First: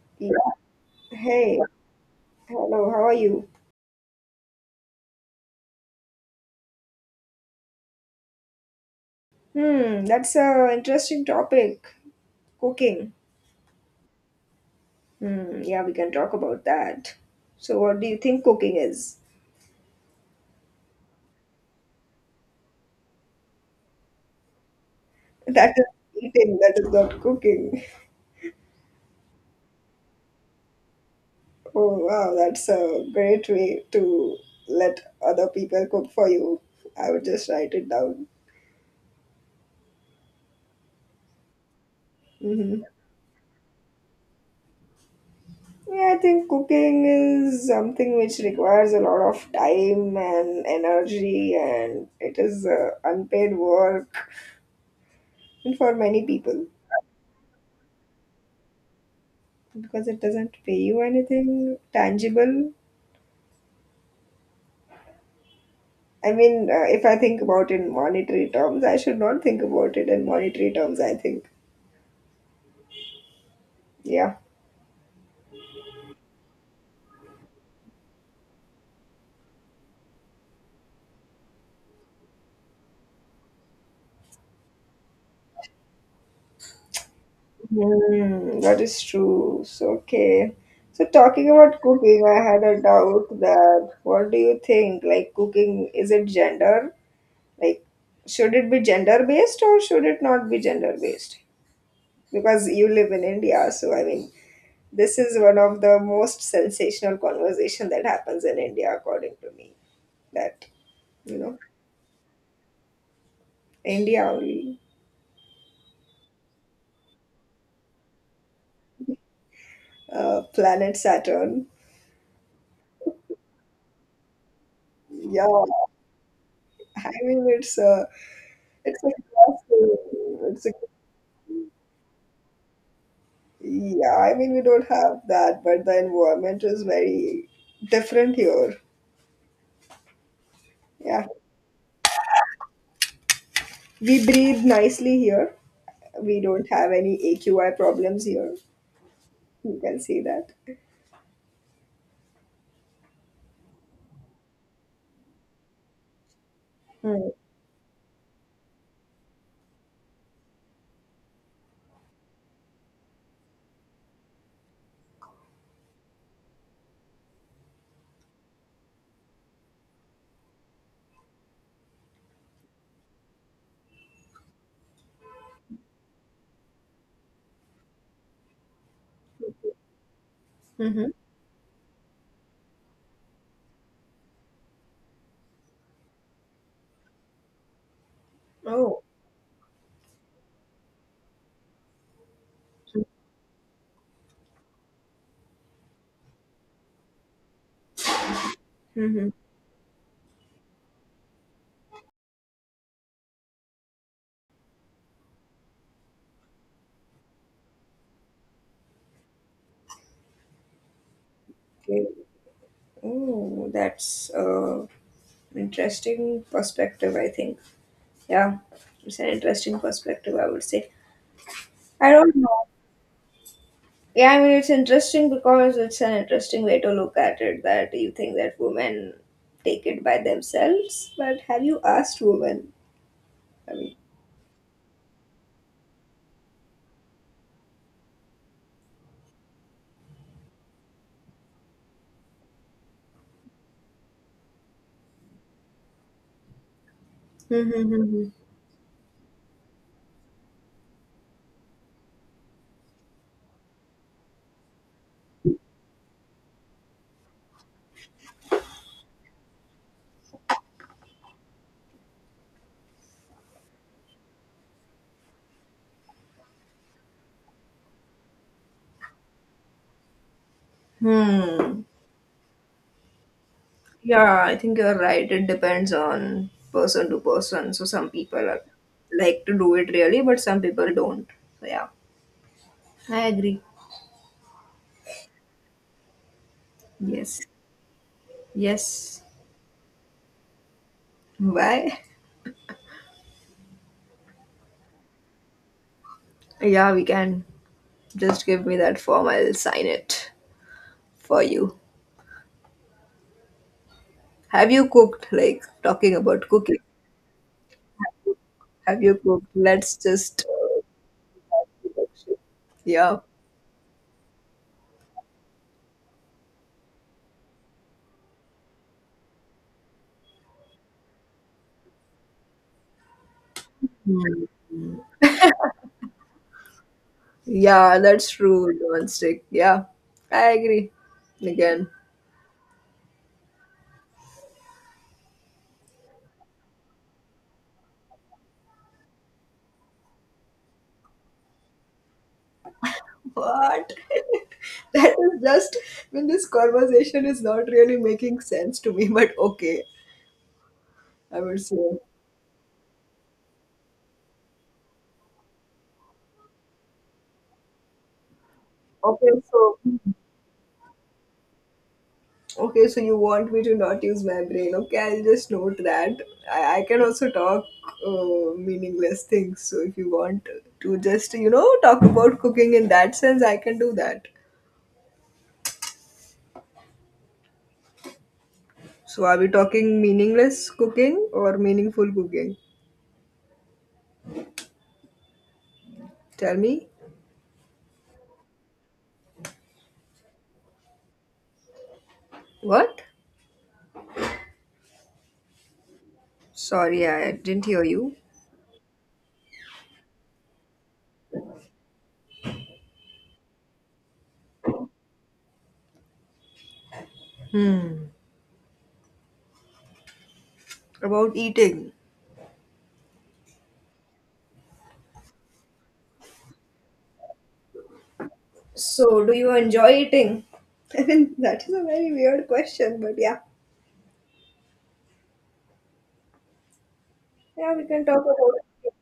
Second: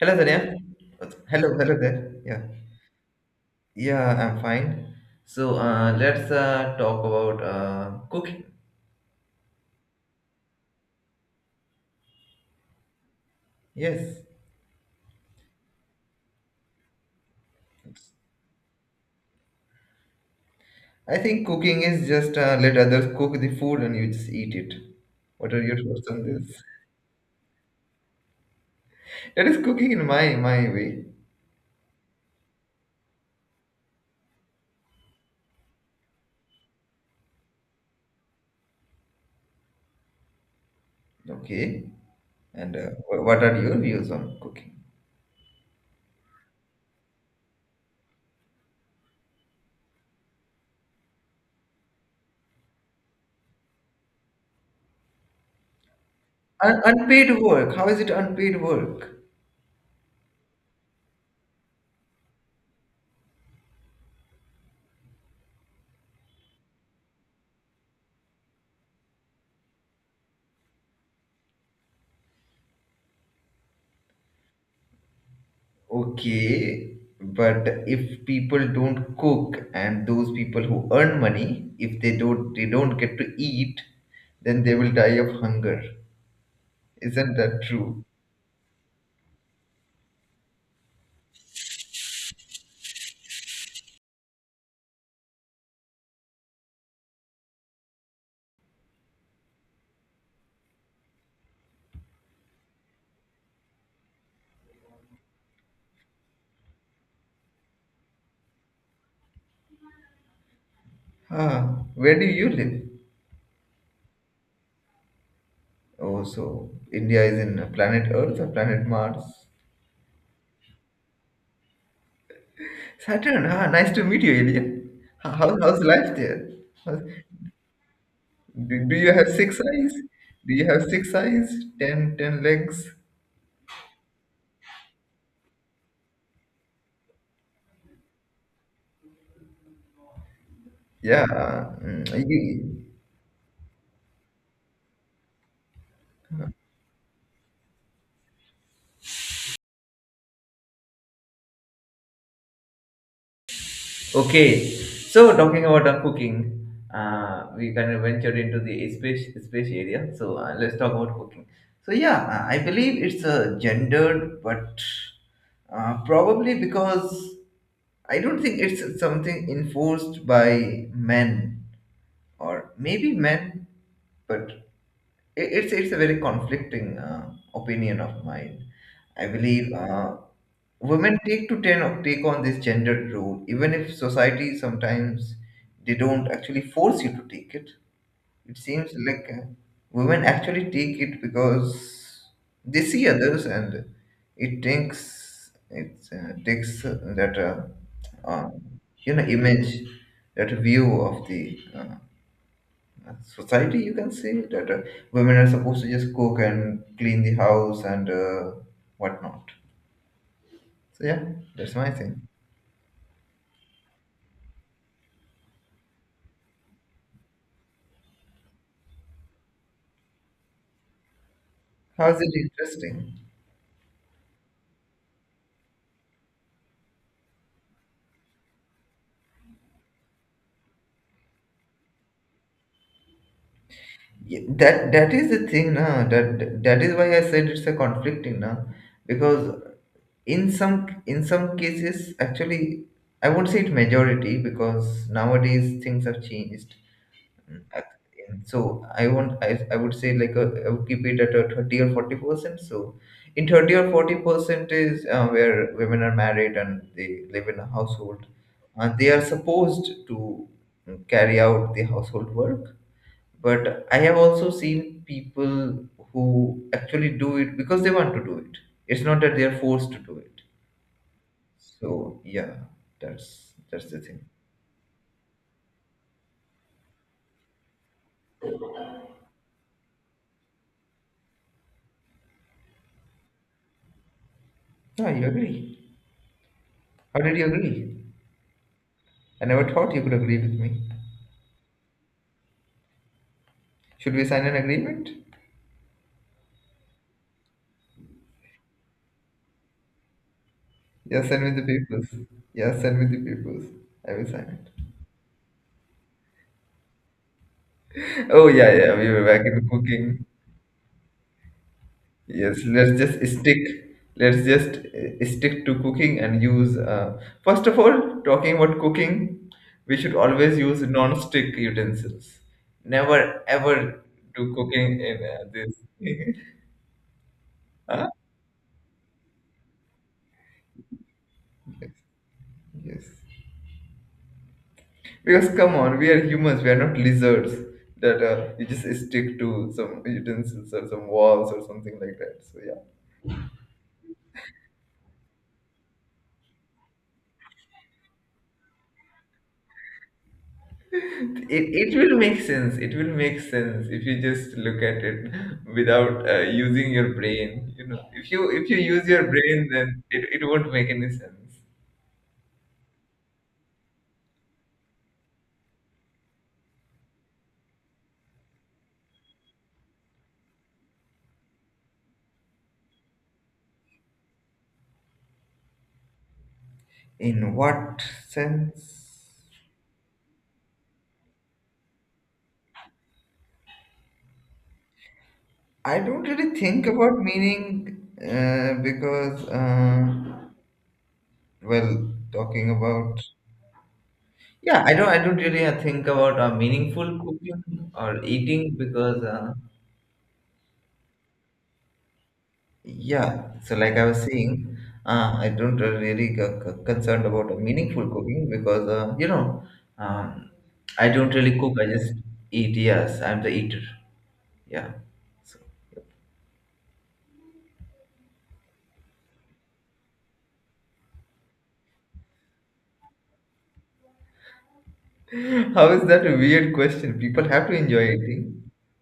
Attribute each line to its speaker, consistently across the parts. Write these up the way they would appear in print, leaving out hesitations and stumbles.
Speaker 1: Hello,
Speaker 2: Yeah.
Speaker 1: Tanya. Hello,
Speaker 2: Hey,
Speaker 1: hello there. Yeah,
Speaker 2: hello, how are you?
Speaker 1: yeah, I'm fine. So let's talk about cooking.
Speaker 2: Hmm, that's a interesting topic. Cooking.
Speaker 1: Yes,
Speaker 2: Hmm, yeah, we can talk about that. So, what do you think cooking is?
Speaker 1: I think cooking is just let others cook the food and you just eat it. What are your
Speaker 2: That
Speaker 1: thoughts
Speaker 2: is
Speaker 1: on
Speaker 2: eating,
Speaker 1: this?
Speaker 2: that is not cooking.
Speaker 1: That is cooking in my way.
Speaker 2: Oh, wow, that's a great way to let other people cook for you. I would just write it down.
Speaker 1: Okay, and
Speaker 2: Hmm.
Speaker 1: what are your views on cooking?
Speaker 2: Yeah, I think cooking is something which requires a lot of time and energy, and it is unpaid work for many people.
Speaker 1: Unpaid work. How is it unpaid work?
Speaker 2: Because it doesn't pay you anything tangible. I mean, if I think about it in monetary terms, I should not think about it in monetary terms, I think. Yeah.
Speaker 1: Okay, but if people don't cook and those people who earn money, if they don't get to eat, then they will die of hunger. Isn't that true?
Speaker 2: Hmm, that is true. So, okay. So, talking about cooking, I had a doubt that what do you think? Like, cooking, is it gender? Like, should it be gender based or should it not be gender based? Because you live in India, so I mean, this is one of the most sensational conversation that happens in India, according to me. That, you know,
Speaker 1: Ah, where do you live?
Speaker 2: India only,
Speaker 1: Oh, so India is in planet Earth or planet Mars?
Speaker 2: planet Saturn.
Speaker 1: Saturn. Ah, nice to meet you, Alien.
Speaker 2: Yeah,
Speaker 1: How's life there? How's-
Speaker 2: I mean it's
Speaker 1: do
Speaker 2: it's a
Speaker 1: you have six eyes? Do you
Speaker 2: it's a
Speaker 1: have six eyes? Ten legs?
Speaker 2: yeah. I mean we don't have that, but the environment is very different here.
Speaker 1: Yeah.
Speaker 2: Yeah, we breathe nicely here. We don't have any AQI problems here. You can see that.
Speaker 1: Okay, so talking about cooking, we kind of ventured into the space area. So let's talk about cooking. So yeah, I believe it's gendered, but probably because I don't think it's something enforced by men or maybe men, but it's a very conflicting opinion of mine. I believe
Speaker 2: Mm-hmm.
Speaker 1: women take to ten, take on this gendered role, even if society sometimes they don't actually force you to take it. It seems
Speaker 2: Oh.
Speaker 1: like women actually take it because they see others, and it takes that you know,
Speaker 2: Mm-hmm.
Speaker 1: image, that view of the society. You can say that women are supposed to just cook and clean the house and whatnot, so yeah, that's my thing.
Speaker 2: Oh, that's interesting perspective. I think. Yeah, it's an interesting perspective. I would say.
Speaker 1: How
Speaker 2: I
Speaker 1: is it
Speaker 2: don't know.
Speaker 1: interesting?
Speaker 2: Yeah, I mean, it's interesting because it's an interesting way to look at it. That you think that women take it by themselves, but have you asked women? I mean.
Speaker 1: Yeah, that is the thing na, that is why I said it's a conflicting na, because in some, in some cases, actually, I won't say it majority because nowadays things have changed.
Speaker 2: Hmm. Hmm. Hmm,
Speaker 1: Ac- so I I would say like I would keep it at a 30 or 40%. So in 30 or 40% is where women are married and they live in a household and they are supposed to carry out the household work, but I have also seen people who actually do it because they want to do it. It's not that they are forced to do it.
Speaker 2: hmm. Hmm.
Speaker 1: So yeah, that's the thing.
Speaker 2: Yeah, I think you're right. It depends on person to person. So some people are, like to do it really, but some people don't. So yeah, I agree.
Speaker 1: Yeah, you agree? How did
Speaker 2: Yes.
Speaker 1: you agree?
Speaker 2: Yes.
Speaker 1: I never thought you could agree with me.
Speaker 2: Why?
Speaker 1: Should we sign an agreement?
Speaker 2: Yeah, we can. Just give me that form. I'll sign it
Speaker 1: Yes,
Speaker 2: for
Speaker 1: send me the
Speaker 2: you.
Speaker 1: papers. Yes, send me the papers. I will sign
Speaker 2: Have
Speaker 1: it.
Speaker 2: you cooked? Like talking about cooking.
Speaker 1: Oh yeah, yeah.
Speaker 2: Have
Speaker 1: We
Speaker 2: you
Speaker 1: were back
Speaker 2: cooked?
Speaker 1: into
Speaker 2: Let's
Speaker 1: cooking.
Speaker 2: just. Uh,
Speaker 1: Yes, let's
Speaker 2: yeah.
Speaker 1: just stick. Let's just stick to cooking and use. First of all, talking about cooking, we should always use non-stick utensils. Never ever do cooking in this.
Speaker 2: Yeah,
Speaker 1: Huh?
Speaker 2: that's true. Non-stick. Yeah, I agree. Again.
Speaker 1: Yes. Yes. Because come on, we are humans. We are not lizards that you just stick to some utensils or some walls or something like that. So yeah,
Speaker 2: What? That is just. I mean, this conversation is not really making sense to me. But okay, I would
Speaker 1: it
Speaker 2: say.
Speaker 1: will make sense. It will make sense if you just look at it without using your brain. You know, if you use your
Speaker 2: Okay,
Speaker 1: brain,
Speaker 2: so
Speaker 1: then it won't make any sense.
Speaker 2: Okay, so you want me to not use my brain. Okay, I'll just note that. I can also talk meaningless things. So if you want to just, talk about cooking in that sense, I can do that.
Speaker 1: In what
Speaker 2: So
Speaker 1: sense?
Speaker 2: are we talking meaningless cooking or meaningful cooking?
Speaker 1: I don't
Speaker 2: Tell
Speaker 1: really think
Speaker 2: me.
Speaker 1: about meaning because, well, talking
Speaker 2: What?
Speaker 1: about, yeah, I don't really think about
Speaker 2: Sorry,
Speaker 1: meaningful
Speaker 2: I didn't hear
Speaker 1: cooking
Speaker 2: you.
Speaker 1: or eating because yeah, so like I was saying, I don't really concerned about meaningful cooking because um, I don't
Speaker 2: About
Speaker 1: really cook. I
Speaker 2: eating.
Speaker 1: just eat. Yes, I'm the eater. Yeah. So,
Speaker 2: So, do you enjoy eating? I mean, that is a very weird question, but yeah.
Speaker 1: how is that a weird question? People have to
Speaker 2: Yeah, we can
Speaker 1: enjoy
Speaker 2: talk about
Speaker 1: eating.
Speaker 2: it.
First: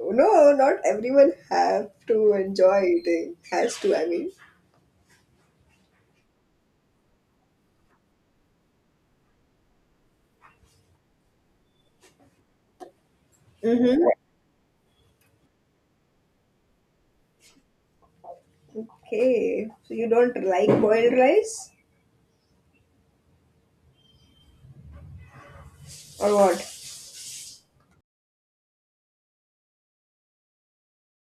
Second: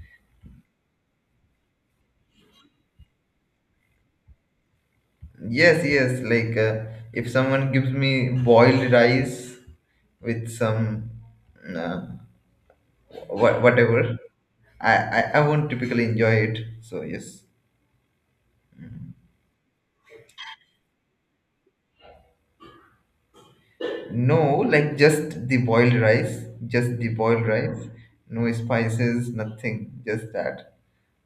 Speaker 2: No, not everyone have to enjoy eating. Has to, I mean.
Speaker 1: Yes, yes. Like if someone gives me boiled rice with some. Uh,
Speaker 2: Mm-hmm.
Speaker 1: whatever. I won't typically enjoy it. So yes.
Speaker 2: Okay, so you don't like boiled rice
Speaker 1: No, like just the boiled
Speaker 2: or
Speaker 1: rice.
Speaker 2: what?
Speaker 1: Just the boiled rice. No spices, nothing. Just that.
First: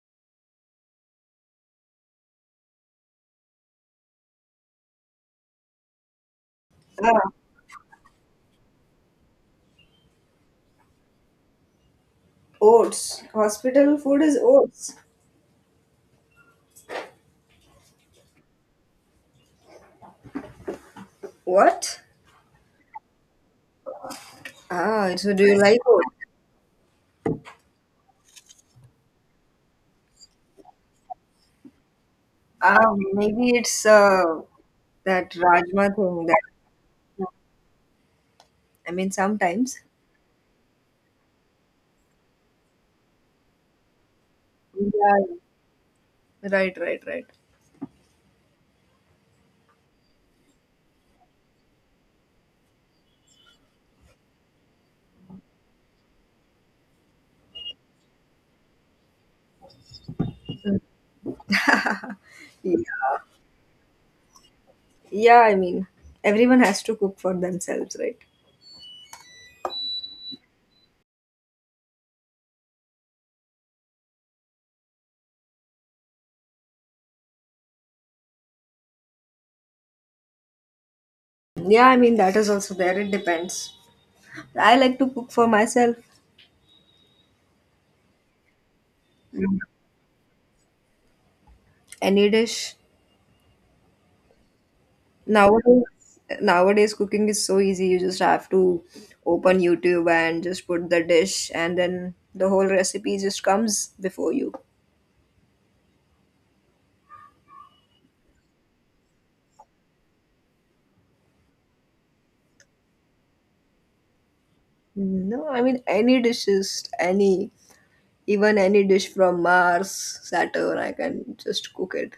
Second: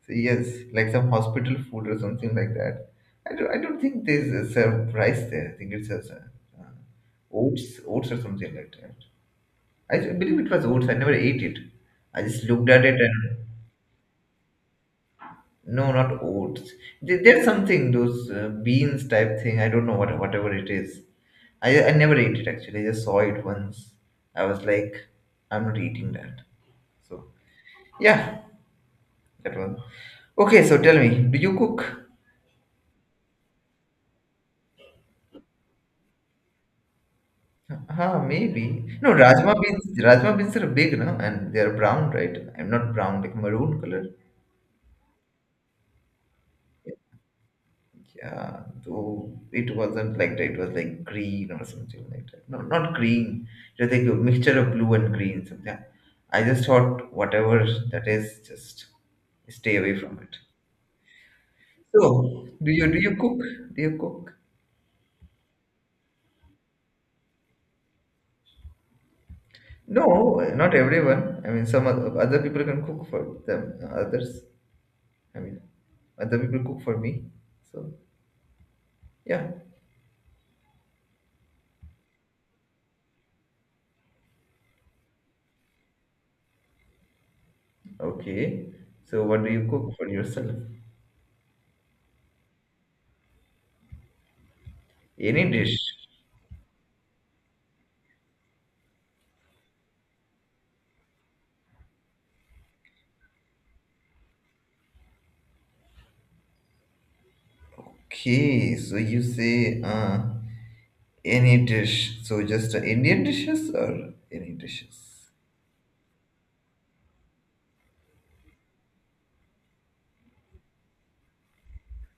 Speaker 1: So yes, like some hospital food or something like that. I don't think they serve rice there. I think it's just,
Speaker 2: Ah,
Speaker 1: oats or something like that. I believe it was oats. I never ate it. I just looked at it
Speaker 2: oats.
Speaker 1: and
Speaker 2: Hospital food is oats.
Speaker 1: no, not oats. There's something, those beans type thing. I don't know what, whatever it is. I
Speaker 2: What?
Speaker 1: never ate it actually. I just saw it once. I was like,
Speaker 2: Ah, so do you
Speaker 1: I'm not
Speaker 2: like
Speaker 1: eating
Speaker 2: oats?
Speaker 1: that. So yeah, that one. Okay, so tell me, do you cook?
Speaker 2: Ah, maybe it's that Rajma thing that
Speaker 1: Huh, maybe.
Speaker 2: I mean
Speaker 1: No, rajma
Speaker 2: sometimes.
Speaker 1: beans. Rajma beans are big, no, and they are brown, right? I'm not brown, like maroon color.
Speaker 2: Yeah. Right, right, right.
Speaker 1: Yeah, so it wasn't like that. It was like green or something like that. No, not green. It was like a mixture of blue and green. Something. I just thought whatever that is, just stay away from it. So, do you do
Speaker 2: Yeah.
Speaker 1: you cook? Do you cook?
Speaker 2: Yeah, I mean everyone has to cook for themselves, right?
Speaker 1: No, not everyone. I mean, some other people can cook for them. Others, I mean, other people cook for me. So yeah,
Speaker 2: Yeah, I mean that is also there. It depends. I like to cook for myself
Speaker 1: okay. So what do you cook for yourself?
Speaker 2: any dish.
Speaker 1: Any dish?
Speaker 2: Nowadays, cooking is so easy. You just have to open YouTube and just put the dish, and then the whole recipe just comes before you.
Speaker 1: Okay, so you say any dish. So just Indian dishes or any dishes?
Speaker 2: No, I mean any dishes, any even any dish from Mars, Saturn, I can just cook it.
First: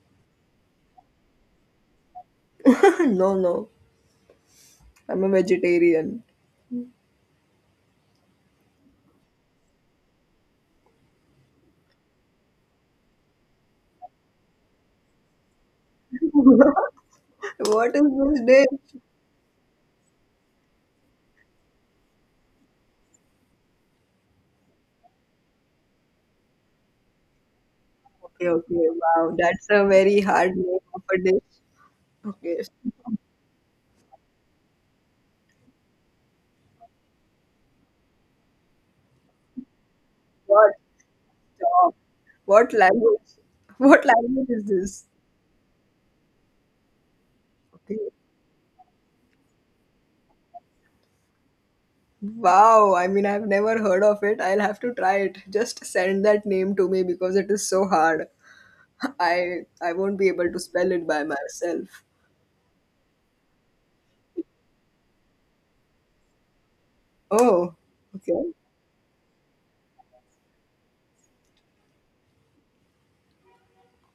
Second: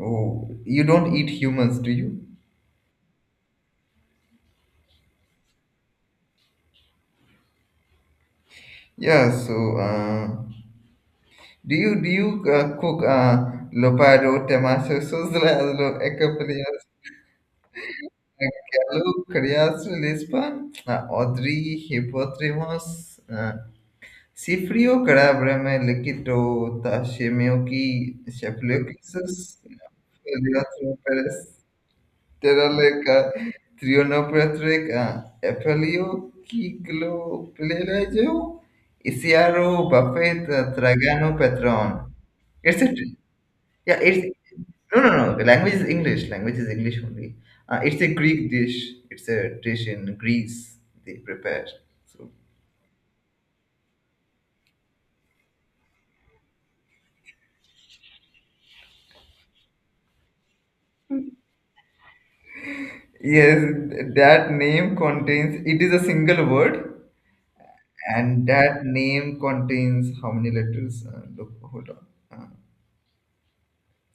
Speaker 1: Oh, you don't eat humans, do you?
Speaker 2: No, no, I'm a vegetarian.
Speaker 1: Yeah. So do you cook lopado, temacho, sozlazlo, ecapelias,
Speaker 2: What is this dish?
Speaker 1: galo, carias, lispan, odri, hipotrimos, sifrio, carabrame, liquito, tashemioki,
Speaker 2: Okay, okay,
Speaker 1: shapliokisus,
Speaker 2: wow, that's a very hard
Speaker 1: Elio
Speaker 2: name of a
Speaker 1: Pérez.
Speaker 2: dish. Okay,
Speaker 1: Teraleca, Trionopatrica, Apelio, Kiglo, Pelagio, Isiaro, Buffet,
Speaker 2: what?
Speaker 1: Tragano, Patron.
Speaker 2: Stop. What
Speaker 1: It's a,
Speaker 2: language?
Speaker 1: yeah,
Speaker 2: What
Speaker 1: it's,
Speaker 2: language is
Speaker 1: no,
Speaker 2: this?
Speaker 1: no, no, language is English only. It's
Speaker 2: Okay.
Speaker 1: a Greek dish, it's a dish in Greece they prepare. So,
Speaker 2: Wow, I mean, I've never heard of it. I'll have to try it. Just send that name to me because it is so hard. I won't be able to spell it by myself.
Speaker 1: yes, that name contains, it is a single word,
Speaker 2: Oh,
Speaker 1: and
Speaker 2: okay.
Speaker 1: that name contains how many letters? Look, hold on.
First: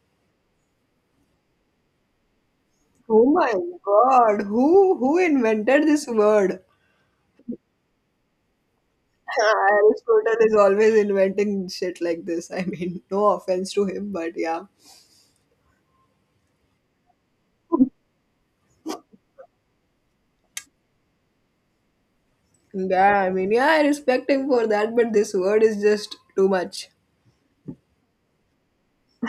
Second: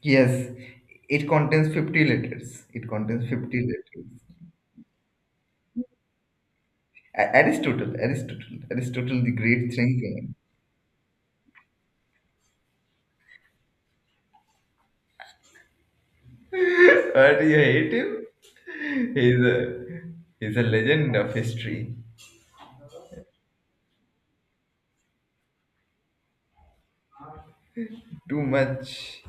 Speaker 1: Yes, it contains 50 letters. It contains
Speaker 2: Oh my
Speaker 1: 50 letters.
Speaker 2: God, who invented this word?
Speaker 1: Aristotle, Aristotle, Aristotle, the great thinker.
Speaker 2: Aristotle is always inventing shit like this. I mean, no offense to him, but yeah.
Speaker 1: But you hate him? He's a, he's a legend of history.
Speaker 2: Yeah, I mean, yeah, I respect him for that, but this word is just too much.
Speaker 1: Too much.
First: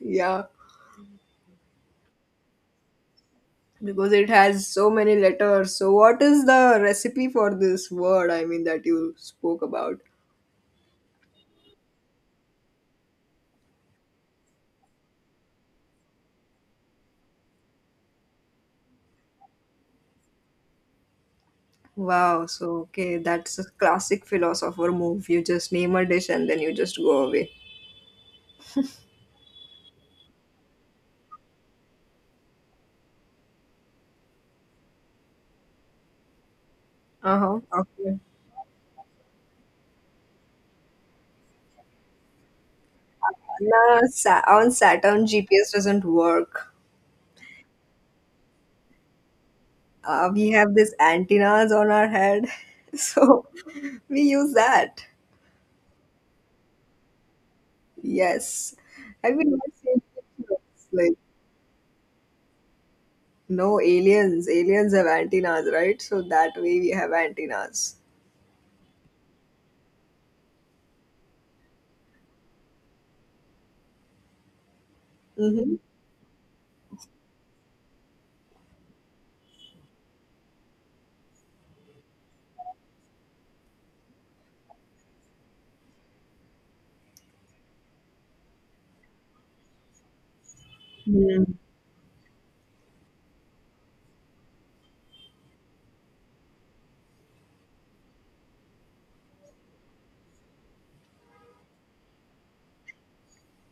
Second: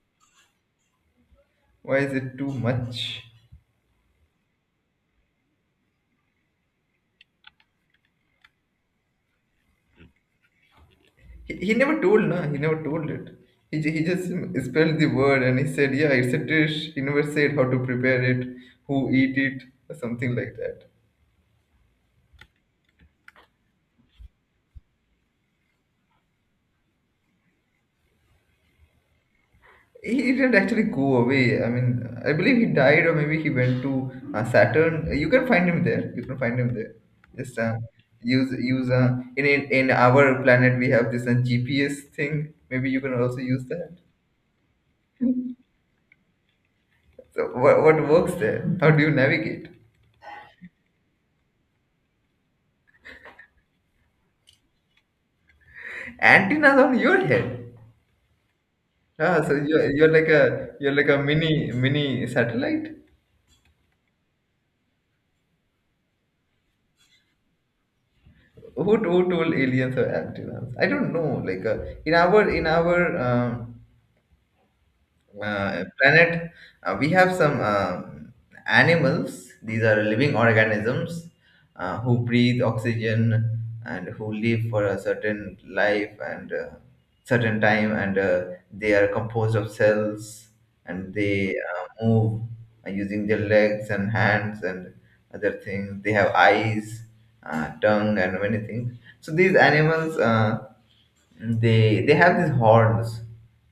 Speaker 2: Yeah,
Speaker 1: Why is it too much?
Speaker 2: because it has so many letters. So, what is the recipe for this word? I mean, that you spoke about.
Speaker 1: He never told, no, he never told it. He just spelled the word and he said, yeah, it's a dish. He never said how to prepare it, who eat it, or something like that.
Speaker 2: Wow. So, okay, that's a classic philosopher move. You just name a dish and then you just go away.
Speaker 1: He didn't actually go away. I mean, I believe he died, or maybe he went to Saturn. You can find him there. You can find him there.
Speaker 2: Uh
Speaker 1: Just
Speaker 2: huh. Okay.
Speaker 1: use in our planet we have this GPS thing. Maybe you can also use that.
Speaker 2: No, on Saturn, GPS doesn't work.
Speaker 1: So what works there? How do you navigate?
Speaker 2: We have these antennas on our head, so we use that.
Speaker 1: Antennas on your head.
Speaker 2: Yes. Have
Speaker 1: Ah, so
Speaker 2: you.
Speaker 1: you're like a, you're like a mini satellite.
Speaker 2: No, aliens. Aliens have antennas, right? So that way we have antennas.
Speaker 1: Who told aliens are antennas? I don't know. Like in our, in our um
Speaker 2: Mm-hmm.
Speaker 1: uh, planet, we have some animals. These are living organisms who breathe oxygen and who live for a certain life and certain time, and they are composed of cells and
Speaker 2: Yeah.
Speaker 1: they move using their legs and hands and other things. They have eyes, tongue, and many things. So these animals. They they have these horns,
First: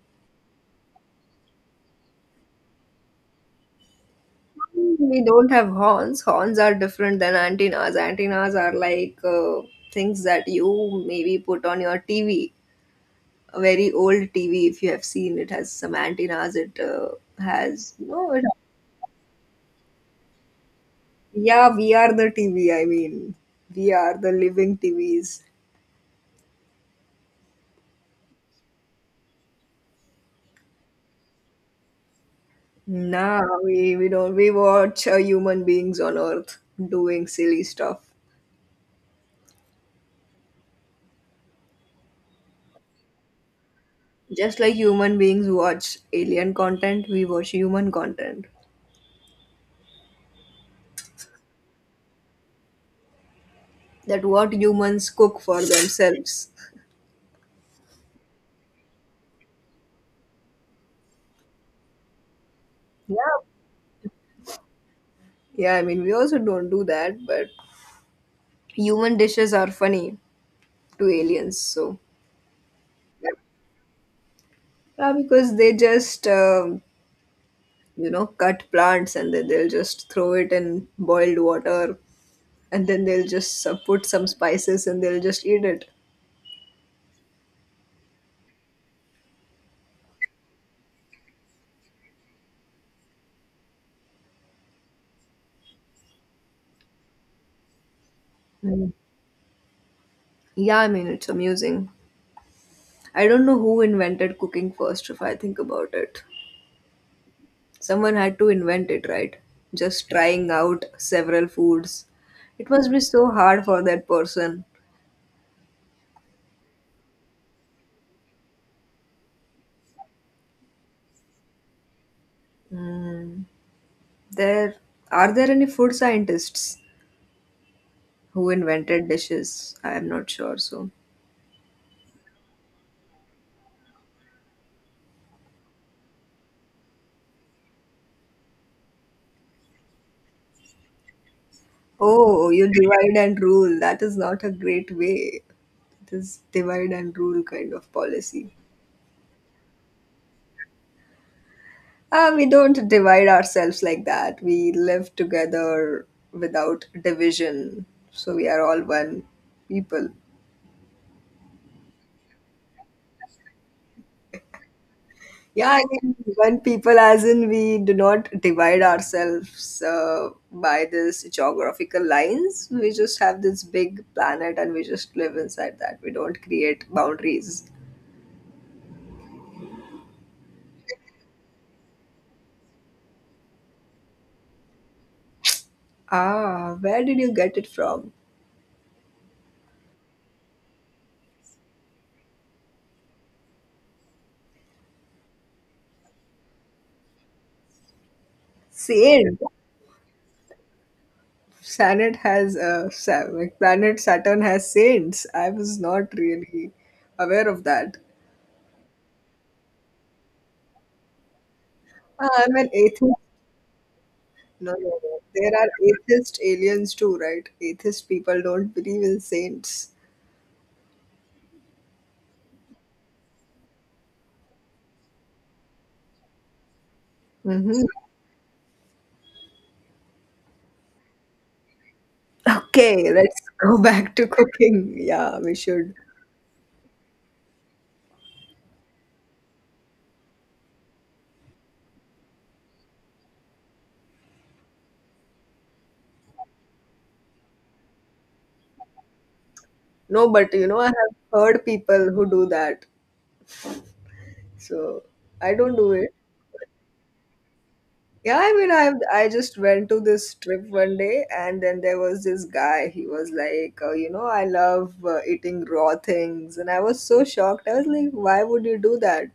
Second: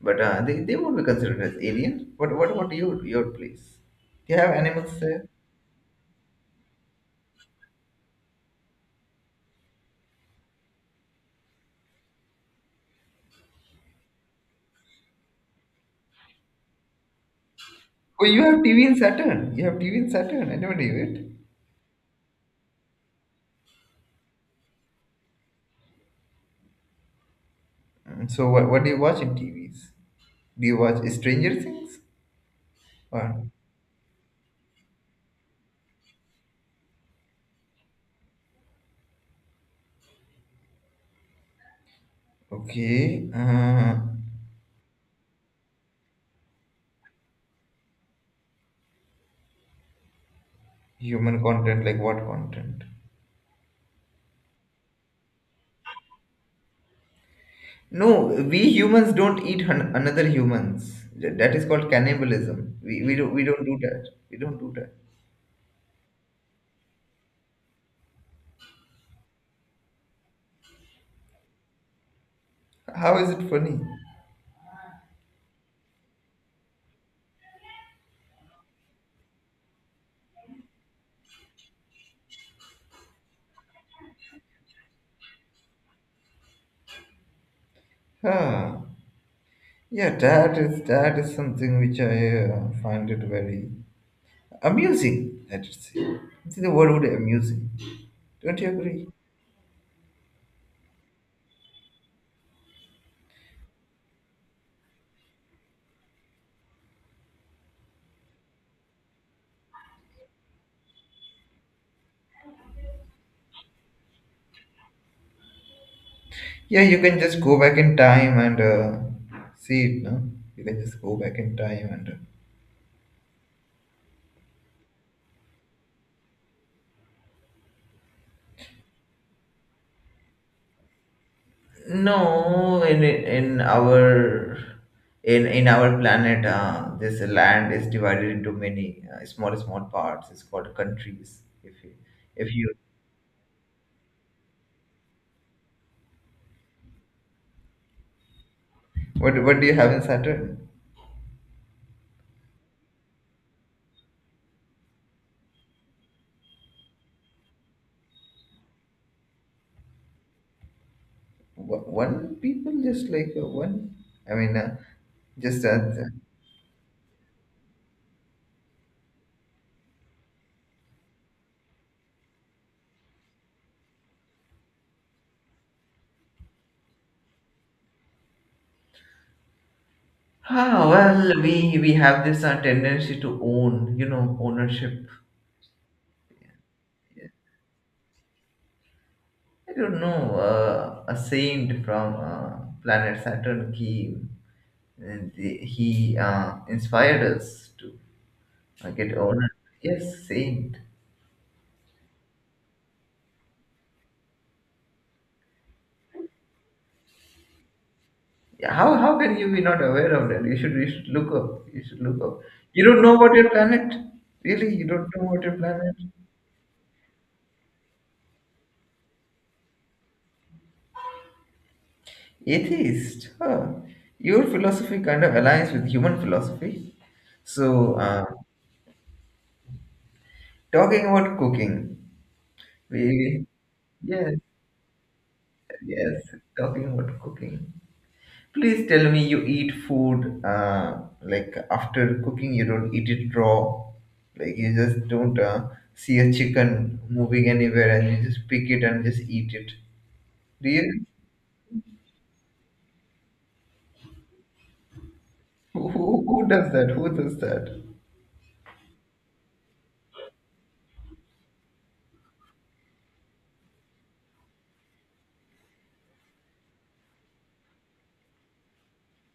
Speaker 1: but they won't be considered as alien. What about your place? Do you have animals
Speaker 2: We
Speaker 1: there?
Speaker 2: don't have horns. Horns are different than antennas. Antennas are like things that you maybe put on your TV. Very old TV, if you have seen, it has some antennas. It has
Speaker 1: Oh,
Speaker 2: no.
Speaker 1: you
Speaker 2: It,
Speaker 1: have TV in Saturn. You have TV in Saturn. I never knew it.
Speaker 2: yeah, we are the TV. I mean, we are the living TVs.
Speaker 1: So what do you watch in TVs? Do you watch Stranger Things?
Speaker 2: Nah,
Speaker 1: Or
Speaker 2: we don't. We watch human beings on Earth doing silly stuff.
Speaker 1: okay,
Speaker 2: Just like human beings watch alien content, we watch human content.
Speaker 1: human content like what content?
Speaker 2: That what humans cook for themselves.
Speaker 1: No, we humans don't eat another humans. That is called cannibalism. We
Speaker 2: Yeah.
Speaker 1: don't do that. We don't do that.
Speaker 2: Yeah, I mean, we also don't do that, but human dishes are funny to aliens, so.
Speaker 1: How is it funny?
Speaker 2: Yeah, because they just, cut plants and then they'll just throw it in boiled water and then they'll just put some spices and they'll just eat it.
Speaker 1: Huh. Yeah, that is something which I find it very amusing, I should say. See, the word would be amusing. Don't you
Speaker 2: Mm.
Speaker 1: agree?
Speaker 2: Yeah, I mean, it's amusing. I don't know who invented cooking first if I think about it. Someone had to invent it, right? Just trying out several foods. It must be so hard for that person.
Speaker 1: Yeah, you can just go back in time and see it. No, you can just go back in time and.
Speaker 2: Mm, there are there any food scientists who invented dishes? I am not sure. So,
Speaker 1: No, in our, in our planet, this land is divided into many small parts. It's called countries.
Speaker 2: oh,
Speaker 1: If
Speaker 2: you
Speaker 1: you
Speaker 2: divide and rule. That is not a great way. It is divide and rule kind of policy.
Speaker 1: What do you have in Saturn?
Speaker 2: Ah, we don't divide ourselves like that. We live together without division. So we are all one people.
Speaker 1: One people just like one. I mean, just
Speaker 2: Yeah, I mean, when people, as in, we do not divide ourselves by these geographical lines. We just have this big planet and we just live inside that. We don't create boundaries.
Speaker 1: Ah well, we have this tendency to own, you know, ownership.
Speaker 2: Ah, where did you get it from?
Speaker 1: I don't know, a saint from planet Saturn. He inspired us to get
Speaker 2: Saint.
Speaker 1: owner. Yes, saint.
Speaker 2: Planet has like planet Saturn has saints. I was not really aware of that.
Speaker 1: Yeah, how can you be not aware of that? You should look up. You should look up.
Speaker 2: Ah, I'm an
Speaker 1: You don't know
Speaker 2: atheist.
Speaker 1: about your planet, really?
Speaker 2: No,
Speaker 1: You
Speaker 2: no,
Speaker 1: don't
Speaker 2: no.
Speaker 1: know about
Speaker 2: There
Speaker 1: your
Speaker 2: are
Speaker 1: planet?
Speaker 2: atheist aliens too, right? Atheist people don't believe in saints.
Speaker 1: Atheist. Huh. Your philosophy kind of aligns with human philosophy.
Speaker 2: Mm-hmm.
Speaker 1: So, talking about cooking,
Speaker 2: Okay, let's
Speaker 1: we
Speaker 2: go back to
Speaker 1: yes,
Speaker 2: cooking. Yeah, we should.
Speaker 1: yes, talking about cooking. Please tell me you eat food like after cooking, you don't eat it raw. Like you just don't see a chicken moving anywhere and you just pick it and just eat it.
Speaker 2: No, but you
Speaker 1: Do
Speaker 2: know, I
Speaker 1: you?
Speaker 2: have heard people who do that. So I don't do it.
Speaker 1: Who does that? Who does that?
Speaker 2: Yeah, I mean, I just went to this trip one day, and then there was this guy. He was like, oh, you know, I love eating raw things, and I was so shocked. I was like, why would you do that?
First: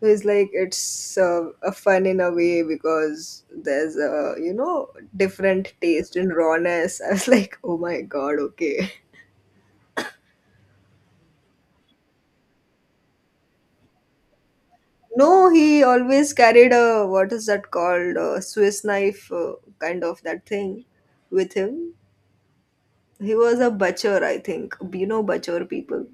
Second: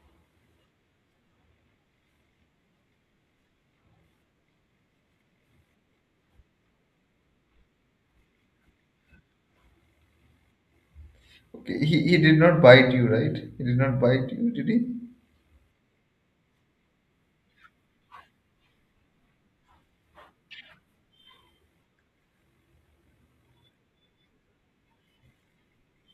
Speaker 2: So he's like, it's a fun in a way because there's a you know different taste in rawness. I was like, oh my God, okay.
Speaker 1: Okay, he did not bite you, right? He did not bite you, did he?
Speaker 2: No, he always carried a what is that called a Swiss knife kind of that thing with him. He was a butcher, I think. You know, butcher people,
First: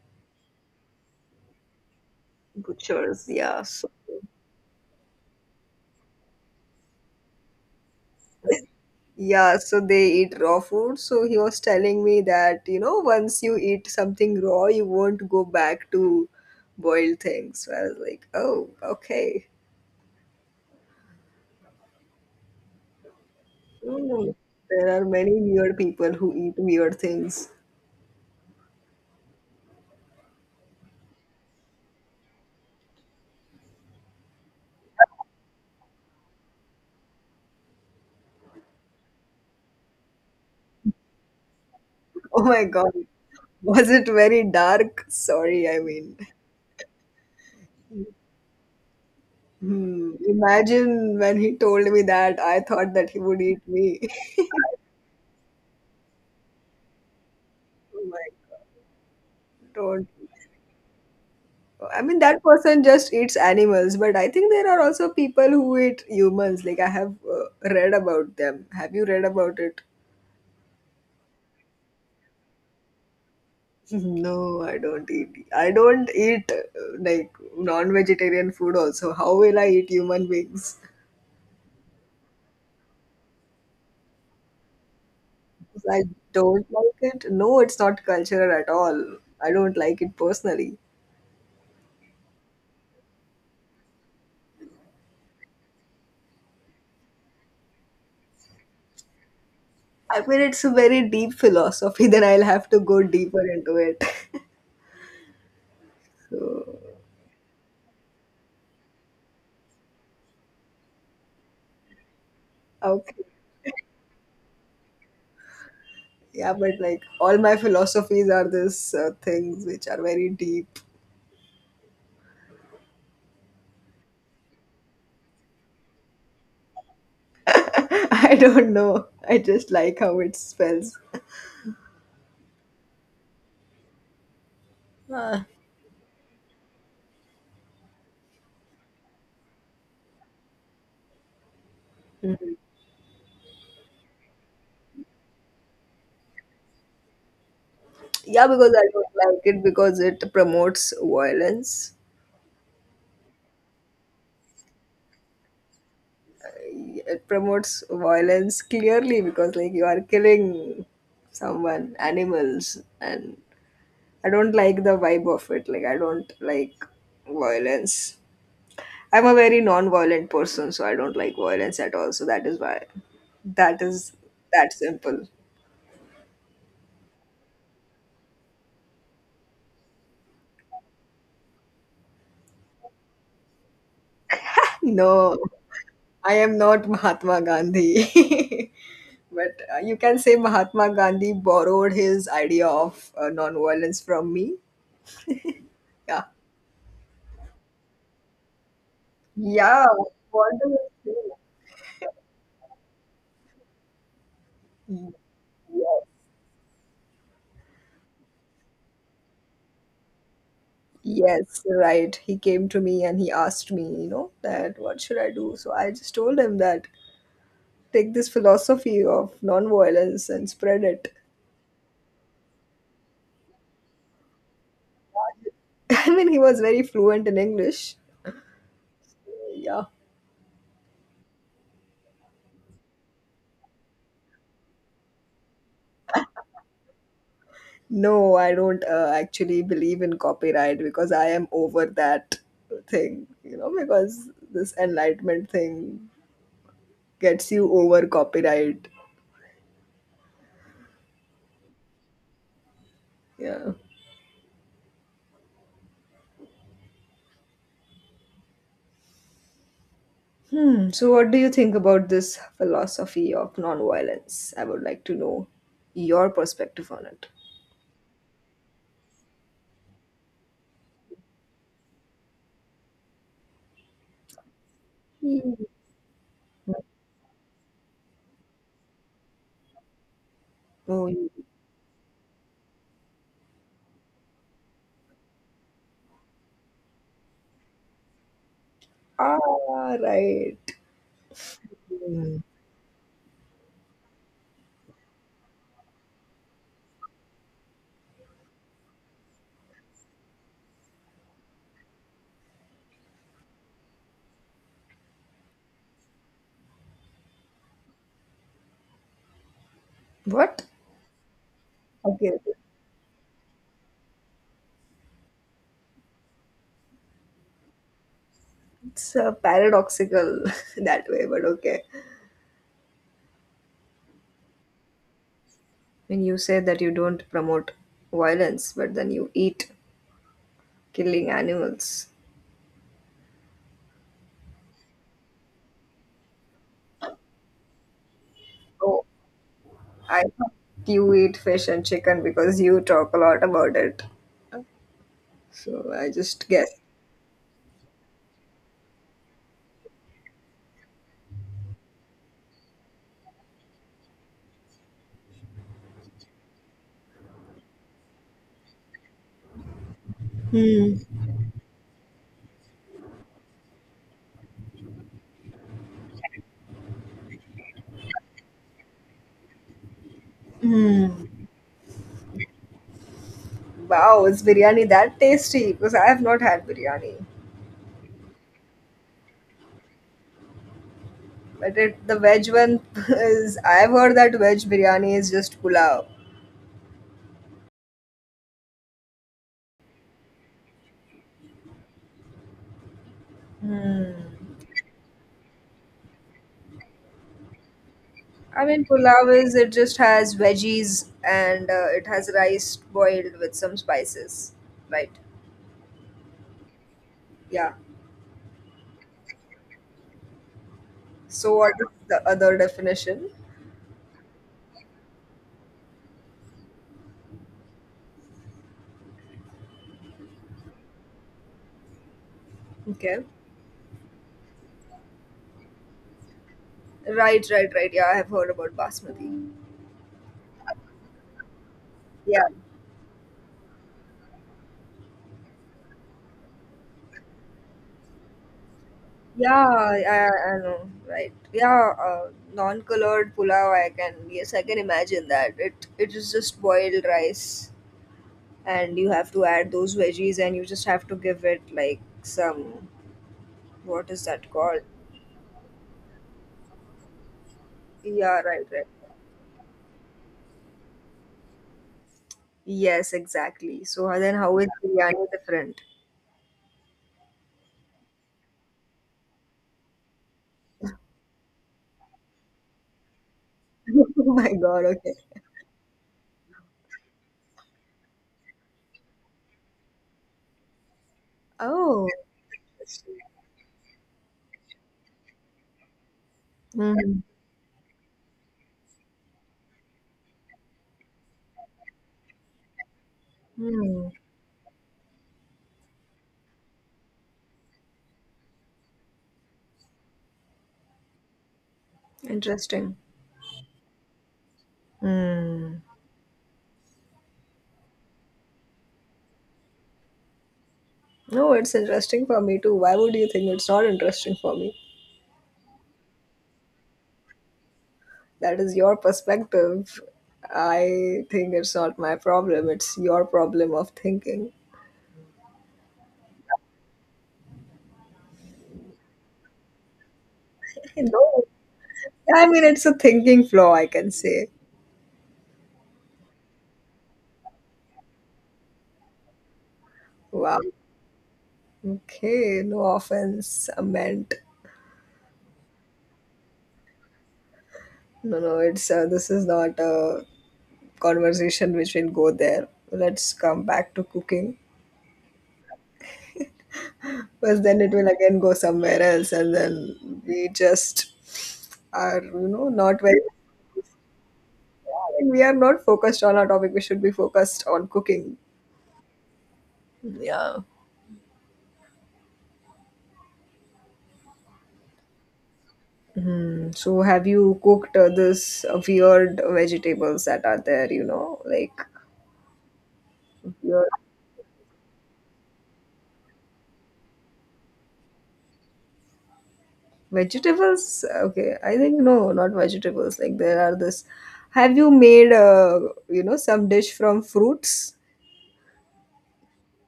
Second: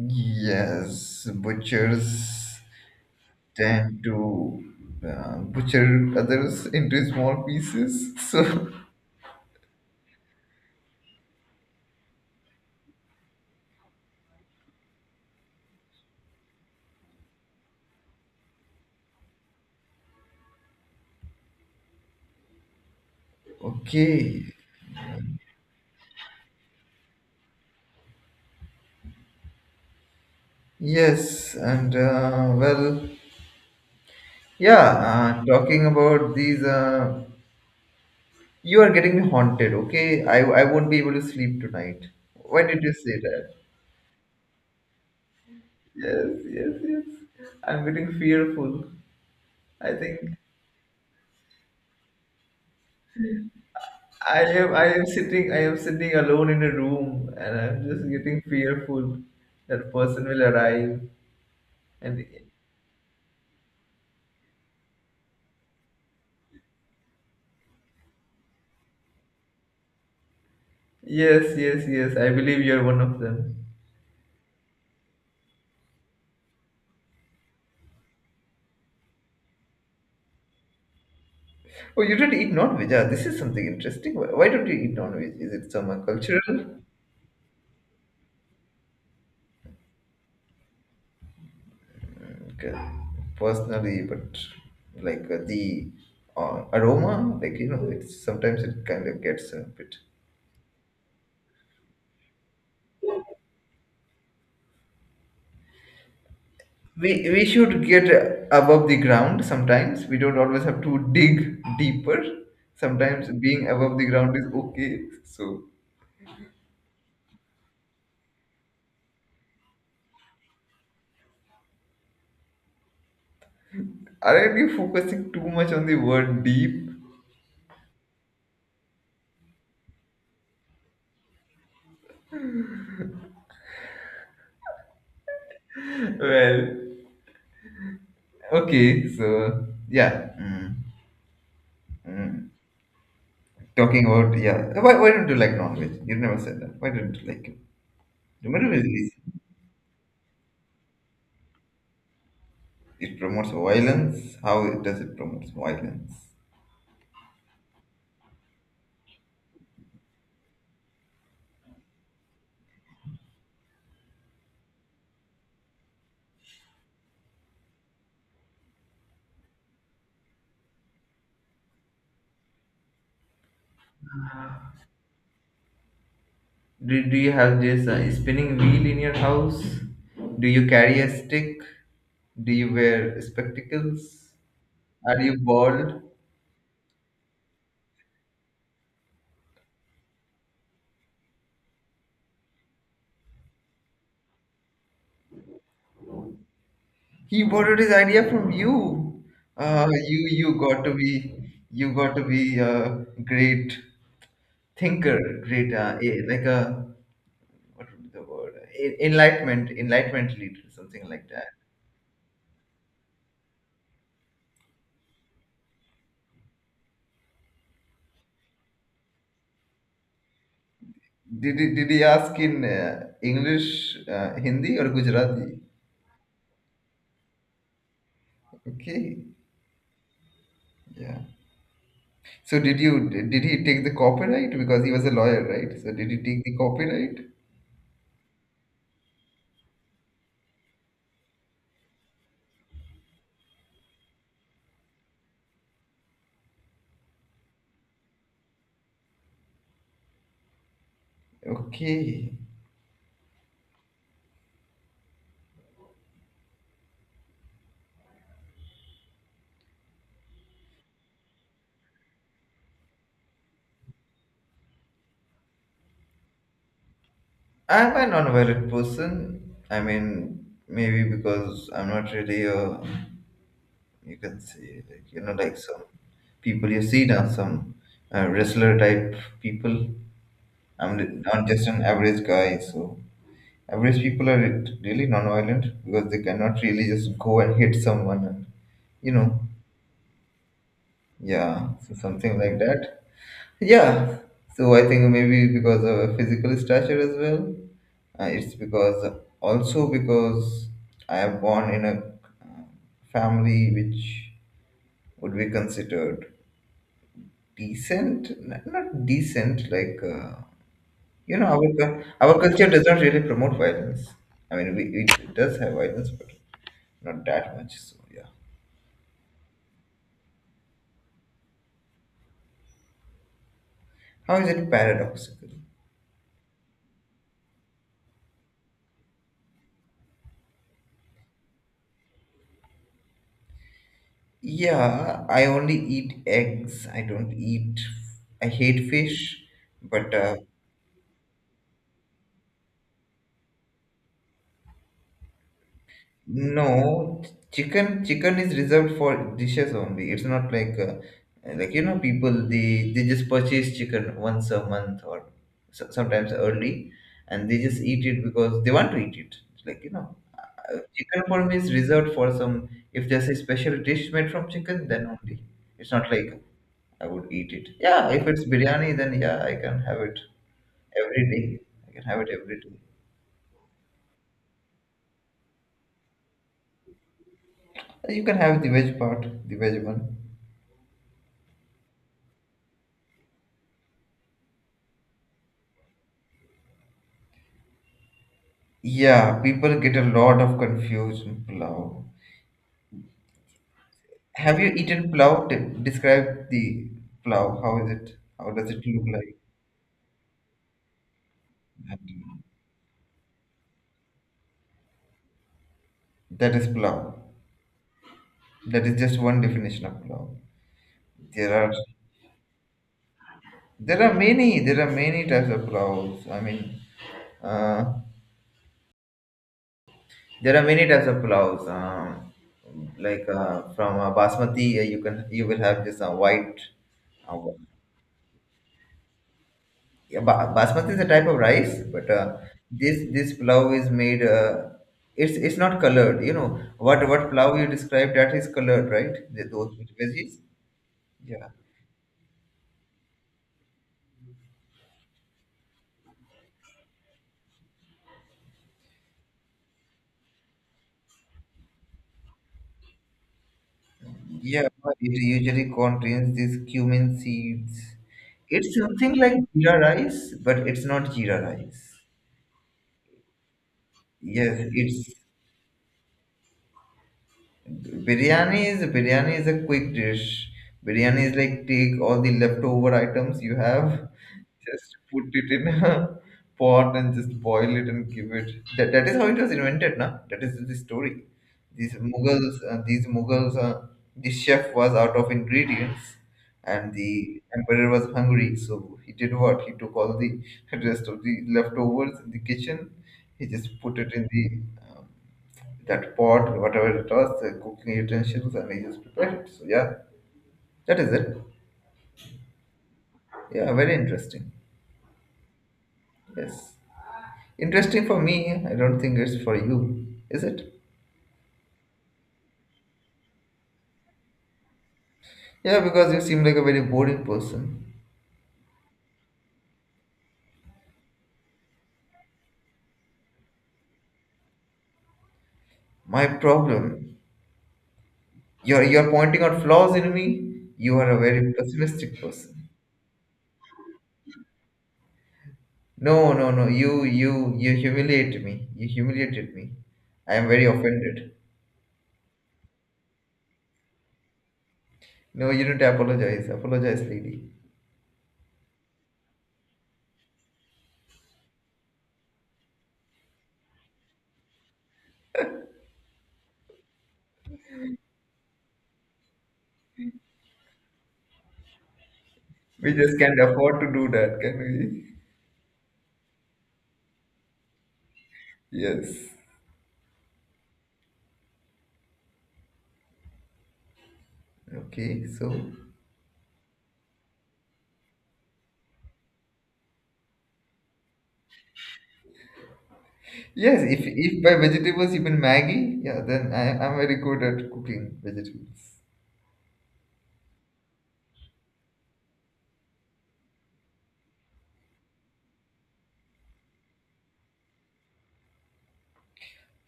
Speaker 1: Yes, butchers
Speaker 2: butchers. Yeah, so
Speaker 1: tend to butcher others into small pieces. So,
Speaker 2: yeah, so they eat raw food. So he was telling me that you know, once you eat something raw, you won't go back to boiled things. So I was like, oh, okay. Hmm,
Speaker 1: okay.
Speaker 2: there are many weird people who eat weird things.
Speaker 1: Yes, and well, yeah, talking about these, you are getting me haunted, okay? I won't be able to sleep tonight.
Speaker 2: Oh
Speaker 1: Why
Speaker 2: my
Speaker 1: did you
Speaker 2: God.
Speaker 1: say that?
Speaker 2: Was it very dark? Sorry, I mean,
Speaker 1: Yes, yes, yes. I'm getting fearful. I think
Speaker 2: imagine when he told me that, I thought that he would eat me.
Speaker 1: I am sitting I am sitting alone in a room, and I'm
Speaker 2: Oh
Speaker 1: just
Speaker 2: my-.
Speaker 1: getting fearful that
Speaker 2: Don't.
Speaker 1: person will arrive,
Speaker 2: I mean,
Speaker 1: and
Speaker 2: that person just eats animals, but I think there are also people who eat humans. Like, I have read about them. Have you read about it?
Speaker 1: yes, yes, yes, I believe you're one of them.
Speaker 2: Mm-hmm. No, I don't eat. I don't eat like non-vegetarian food also. How will I eat human beings?
Speaker 1: Oh, you don't eat non-veg. Ah, this is something interesting. Why don't you eat non-veg? Is it some
Speaker 2: I
Speaker 1: cultural?
Speaker 2: don't like it. No, it's not cultural at all. I don't like it personally.
Speaker 1: Okay. Personally, but like the aroma, like you know, it's sometimes it kind of gets a bit.
Speaker 2: I mean, it's a very deep philosophy, then I'll have to go deeper into it. So,
Speaker 1: We should get above the ground sometimes. We don't always have to dig deeper.
Speaker 2: okay.
Speaker 1: Sometimes being above the ground is okay. So,
Speaker 2: Yeah, but like all my philosophies are this things which are very deep.
Speaker 1: aren't you focusing too much on the word deep?
Speaker 2: I don't know. I just like how it spells. Ah.
Speaker 1: Well, okay, so yeah. Mm, mm.
Speaker 2: Mm.
Speaker 1: Talking about, yeah. Why don't you like non veg? You never said that. Why don't you like it?
Speaker 2: Yeah,
Speaker 1: The
Speaker 2: because
Speaker 1: middle is
Speaker 2: I don't like it because it promotes violence.
Speaker 1: it promotes violence. Does it promote violence?
Speaker 2: It promotes violence clearly because like you are killing someone, animals, and I don't like the vibe of it. Like I don't like violence. I'm a very non-violent person, so I don't like violence at all. So that is why that is that simple.
Speaker 1: Do you have this spinning wheel in your house? Do you carry a stick? Do you wear spectacles? Are you
Speaker 2: No,
Speaker 1: bald?
Speaker 2: I am not Mahatma Gandhi. But you can say Mahatma Gandhi borrowed his idea of non-violence from me. Yeah.
Speaker 1: He borrowed his idea from you.
Speaker 2: Yeah.
Speaker 1: You
Speaker 2: What
Speaker 1: you
Speaker 2: do
Speaker 1: got to be
Speaker 2: you
Speaker 1: you got to be a great
Speaker 2: think?
Speaker 1: thinker, great
Speaker 2: Yes.
Speaker 1: like a what would be the word? Enlightenment, enlightenment leader, something like that.
Speaker 2: Yes, right. He came to me and he asked me, you know, that what should I do? So I just told him that take this philosophy of nonviolence and spread it.
Speaker 1: Did he ask in English, Hindi, or Gujarati?
Speaker 2: I mean, he was very fluent in English.
Speaker 1: Okay,
Speaker 2: Yeah.
Speaker 1: yeah. So did he take the copyright because he was a lawyer, right? So did he take the copyright?
Speaker 2: No, I don't actually believe in copyright because I am over that thing, you know, because this enlightenment thing gets you over copyright.
Speaker 1: Okay.
Speaker 2: Yeah. Hmm. So, what do you think about this philosophy of nonviolence? I would like to know your perspective on it.
Speaker 1: I'm a non-violent person. I mean, maybe because I'm not really a, you can say, like, you know,
Speaker 2: Hmm.
Speaker 1: like some people you see now, some wrestler type people.
Speaker 2: Oh,
Speaker 1: I'm
Speaker 2: you-.
Speaker 1: not just an average guy, so average people are really non-violent because they cannot really just go and hit someone and, you know,
Speaker 2: Ah, right.
Speaker 1: yeah, so something
Speaker 2: Hmm.
Speaker 1: like that. Yeah, so I think maybe because of a physical stature as well. It's because also because I am born in a family which would be considered decent, not decent. Like
Speaker 2: What?
Speaker 1: you know, our
Speaker 2: Okay.
Speaker 1: culture does not really promote violence. I mean, we, it does have violence, but not that much. So yeah,
Speaker 2: It's paradoxical that way, but okay.
Speaker 1: how is it paradoxical?
Speaker 2: When you say that you don't promote violence, but then you eat killing animals.
Speaker 1: Yeah, I only eat eggs. I don't eat. I hate
Speaker 2: Oh,
Speaker 1: fish, but
Speaker 2: I thought you eat fish and chicken because you talk a lot about it. So I just guess.
Speaker 1: no, chicken is reserved for dishes only. It's not like like you know, people they just purchase chicken once a month or so, sometimes early, and they just eat it because they want to eat it. Like you know, chicken for me is reserved for some. If there's a special dish made from chicken, then only. It's not like I would eat it. Yeah, if it's biryani, then yeah, I can have it every day. I can have it every day.
Speaker 2: Wow, is biryani that tasty? Because I have not had biryani.
Speaker 1: You can have the veg part, the veg one.
Speaker 2: But it, the veg one is, I've heard that veg biryani is just pulao.
Speaker 1: Yeah, people get a lot of confusion. Plow. Have you eaten plow? Describe the plow. How is it? How
Speaker 2: I
Speaker 1: does it
Speaker 2: mean,
Speaker 1: look
Speaker 2: pulao
Speaker 1: like?
Speaker 2: is it just has veggies and it has rice boiled with some spices, right?
Speaker 1: That is plow.
Speaker 2: Yeah.
Speaker 1: That is just one definition of plow.
Speaker 2: So
Speaker 1: There
Speaker 2: what
Speaker 1: are
Speaker 2: is the other definition?
Speaker 1: many there are many types of plows. I mean, uh, there are many types of plows.
Speaker 2: Okay.
Speaker 1: Like from basmati, you can you will have just a white, uh,
Speaker 2: Right, right, right. Yeah, I have heard about basmati.
Speaker 1: yeah, basmati is a type of rice, but
Speaker 2: Yeah,
Speaker 1: this pulao is made. It's not colored. You know what pulao you described that is colored, right? The,
Speaker 2: yeah,
Speaker 1: those with
Speaker 2: I,
Speaker 1: veggies.
Speaker 2: I know. Right.
Speaker 1: Yeah,
Speaker 2: Yeah, non-colored pulao. I can yes, I can imagine that. It is just boiled rice, and you have to add those veggies, and you just have to give it like some what is that
Speaker 1: yeah,
Speaker 2: called?
Speaker 1: but it usually contains these cumin seeds.
Speaker 2: Yeah, right,
Speaker 1: It's
Speaker 2: right.
Speaker 1: something like jeera rice, but it's not jeera rice.
Speaker 2: Yes, exactly. So then how
Speaker 1: Yes,
Speaker 2: is
Speaker 1: it's
Speaker 2: biryani different?
Speaker 1: biryani is a quick dish. Biryani is like take all the leftover items you have,
Speaker 2: Oh my God,
Speaker 1: just
Speaker 2: okay.
Speaker 1: put it in a pot and just boil it and give it that, that is how it was invented na, that is the story. These
Speaker 2: Oh,
Speaker 1: mughals, the chef was out of ingredients and the
Speaker 2: mm,
Speaker 1: emperor was hungry, so he did what, he took all the rest of the leftovers in the kitchen, he just put it
Speaker 2: mm,
Speaker 1: in the um, that pot, whatever it was, the cooking utensils, and he just prepared it. So yeah, that is it.
Speaker 2: interesting.
Speaker 1: Yeah, very interesting.
Speaker 2: Mm.
Speaker 1: Yes, interesting for me. I don't think it's for you, is it?
Speaker 2: No, it's interesting for me too. Why would you think it's not interesting for me?
Speaker 1: Yeah, because you seem like a very boring person.
Speaker 2: That is your perspective. I think it's not my problem. It's your problem of thinking.
Speaker 1: My problem, you're pointing out flaws in me. You are a
Speaker 2: No,
Speaker 1: very pessimistic
Speaker 2: I mean,
Speaker 1: person.
Speaker 2: it's a thinking flaw, I can say.
Speaker 1: No, no, no. You humiliate me. You humiliated me. I am
Speaker 2: Wow.
Speaker 1: very offended.
Speaker 2: Okay, no offense meant.
Speaker 1: No, you don't apologize. Apologize, lady.
Speaker 2: No, no, it's this is not a conversation which will go there. Let's come back to cooking. Because then it will again go somewhere else, and then we just are, you know,
Speaker 1: We
Speaker 2: not very.
Speaker 1: just can't afford to do that, can we?
Speaker 2: We are not focused on our topic. We should be focused on cooking.
Speaker 1: Yes.
Speaker 2: Yeah.
Speaker 1: Okay. So
Speaker 2: Hmm. So, have you cooked this weird vegetables that are there? You know, like
Speaker 1: yes,
Speaker 2: weird
Speaker 1: if by vegetables you mean Maggie, yeah, then I'm very good at cooking vegetables.
Speaker 2: vegetables. Okay, I think no, not vegetables. Like there are this. Have you made some dish from fruits?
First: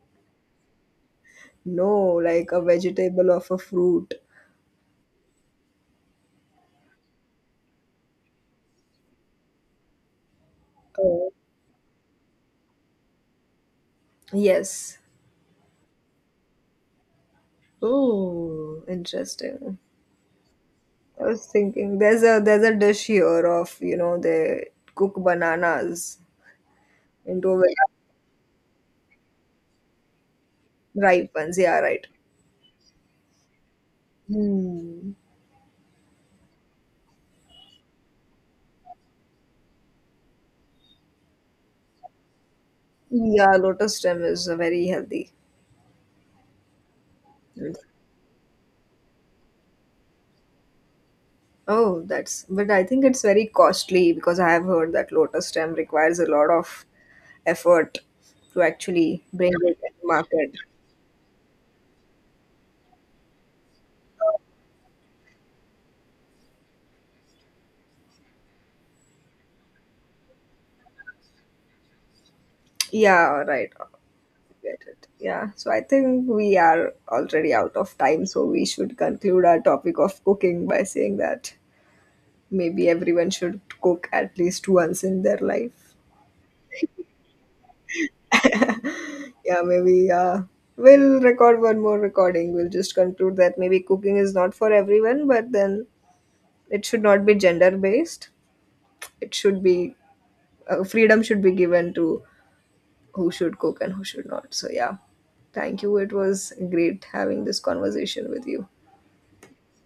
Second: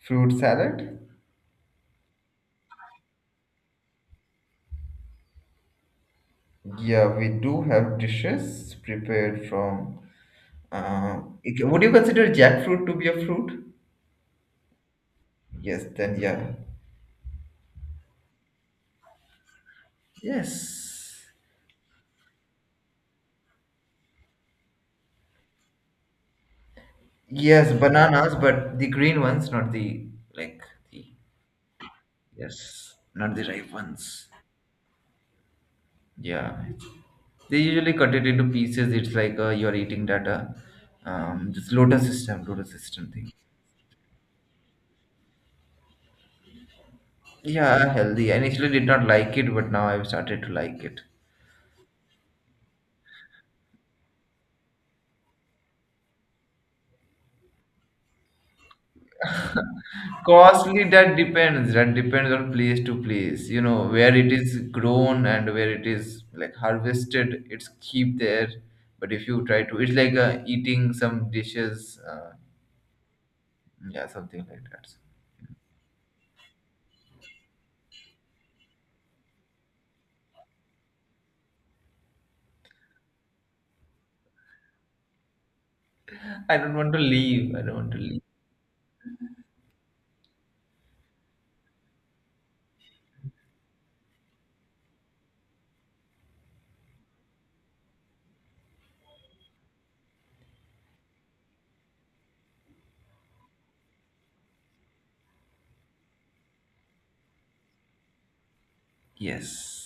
Speaker 1: Fruit salad.
Speaker 2: No, like a vegetable or a fruit.
Speaker 1: Yeah, we do have dishes prepared from.
Speaker 2: Oh.
Speaker 1: Would you consider jackfruit to be a fruit?
Speaker 2: Yes.
Speaker 1: Yes. Then yeah.
Speaker 2: Oh, interesting.
Speaker 1: Yes.
Speaker 2: I was thinking there's a dish here of, you know, they cook bananas into
Speaker 1: Yes,
Speaker 2: ve-.
Speaker 1: bananas, but the green ones, not the like the
Speaker 2: Ripe ones. Yeah, right.
Speaker 1: yes, not the ripe ones.
Speaker 2: Hmm.
Speaker 1: Yeah, they usually cut it into pieces. It's like you're eating that this lotus system thing.
Speaker 2: Yeah, lotus stem is very healthy. Mm.
Speaker 1: Yeah, healthy. I initially did not like it, but now I've started to like it.
Speaker 2: Oh, that's but I think it's very costly because I have heard that lotus stem requires a lot of effort to actually bring it to market.
Speaker 1: Costly, that depends. That depends on place to place. You know, where it is grown and where it is like harvested, it's cheap there. But if you try to, it's like eating some dishes.
Speaker 2: Yeah, right.
Speaker 1: Yeah, something like
Speaker 2: Get
Speaker 1: that.
Speaker 2: it. Yeah. So I think we are already out of time, so we should conclude our topic of cooking by saying that maybe everyone should cook at least once in their life.
Speaker 1: I don't want to leave. I don't want to leave.
Speaker 2: Yeah, maybe we'll record one more recording. We'll just conclude that maybe cooking is not for everyone, but then it should not be gender based. It should be freedom should be given to who should cook and who should not. So yeah, thank you. It was great having this conversation with you.
Speaker 1: Yes.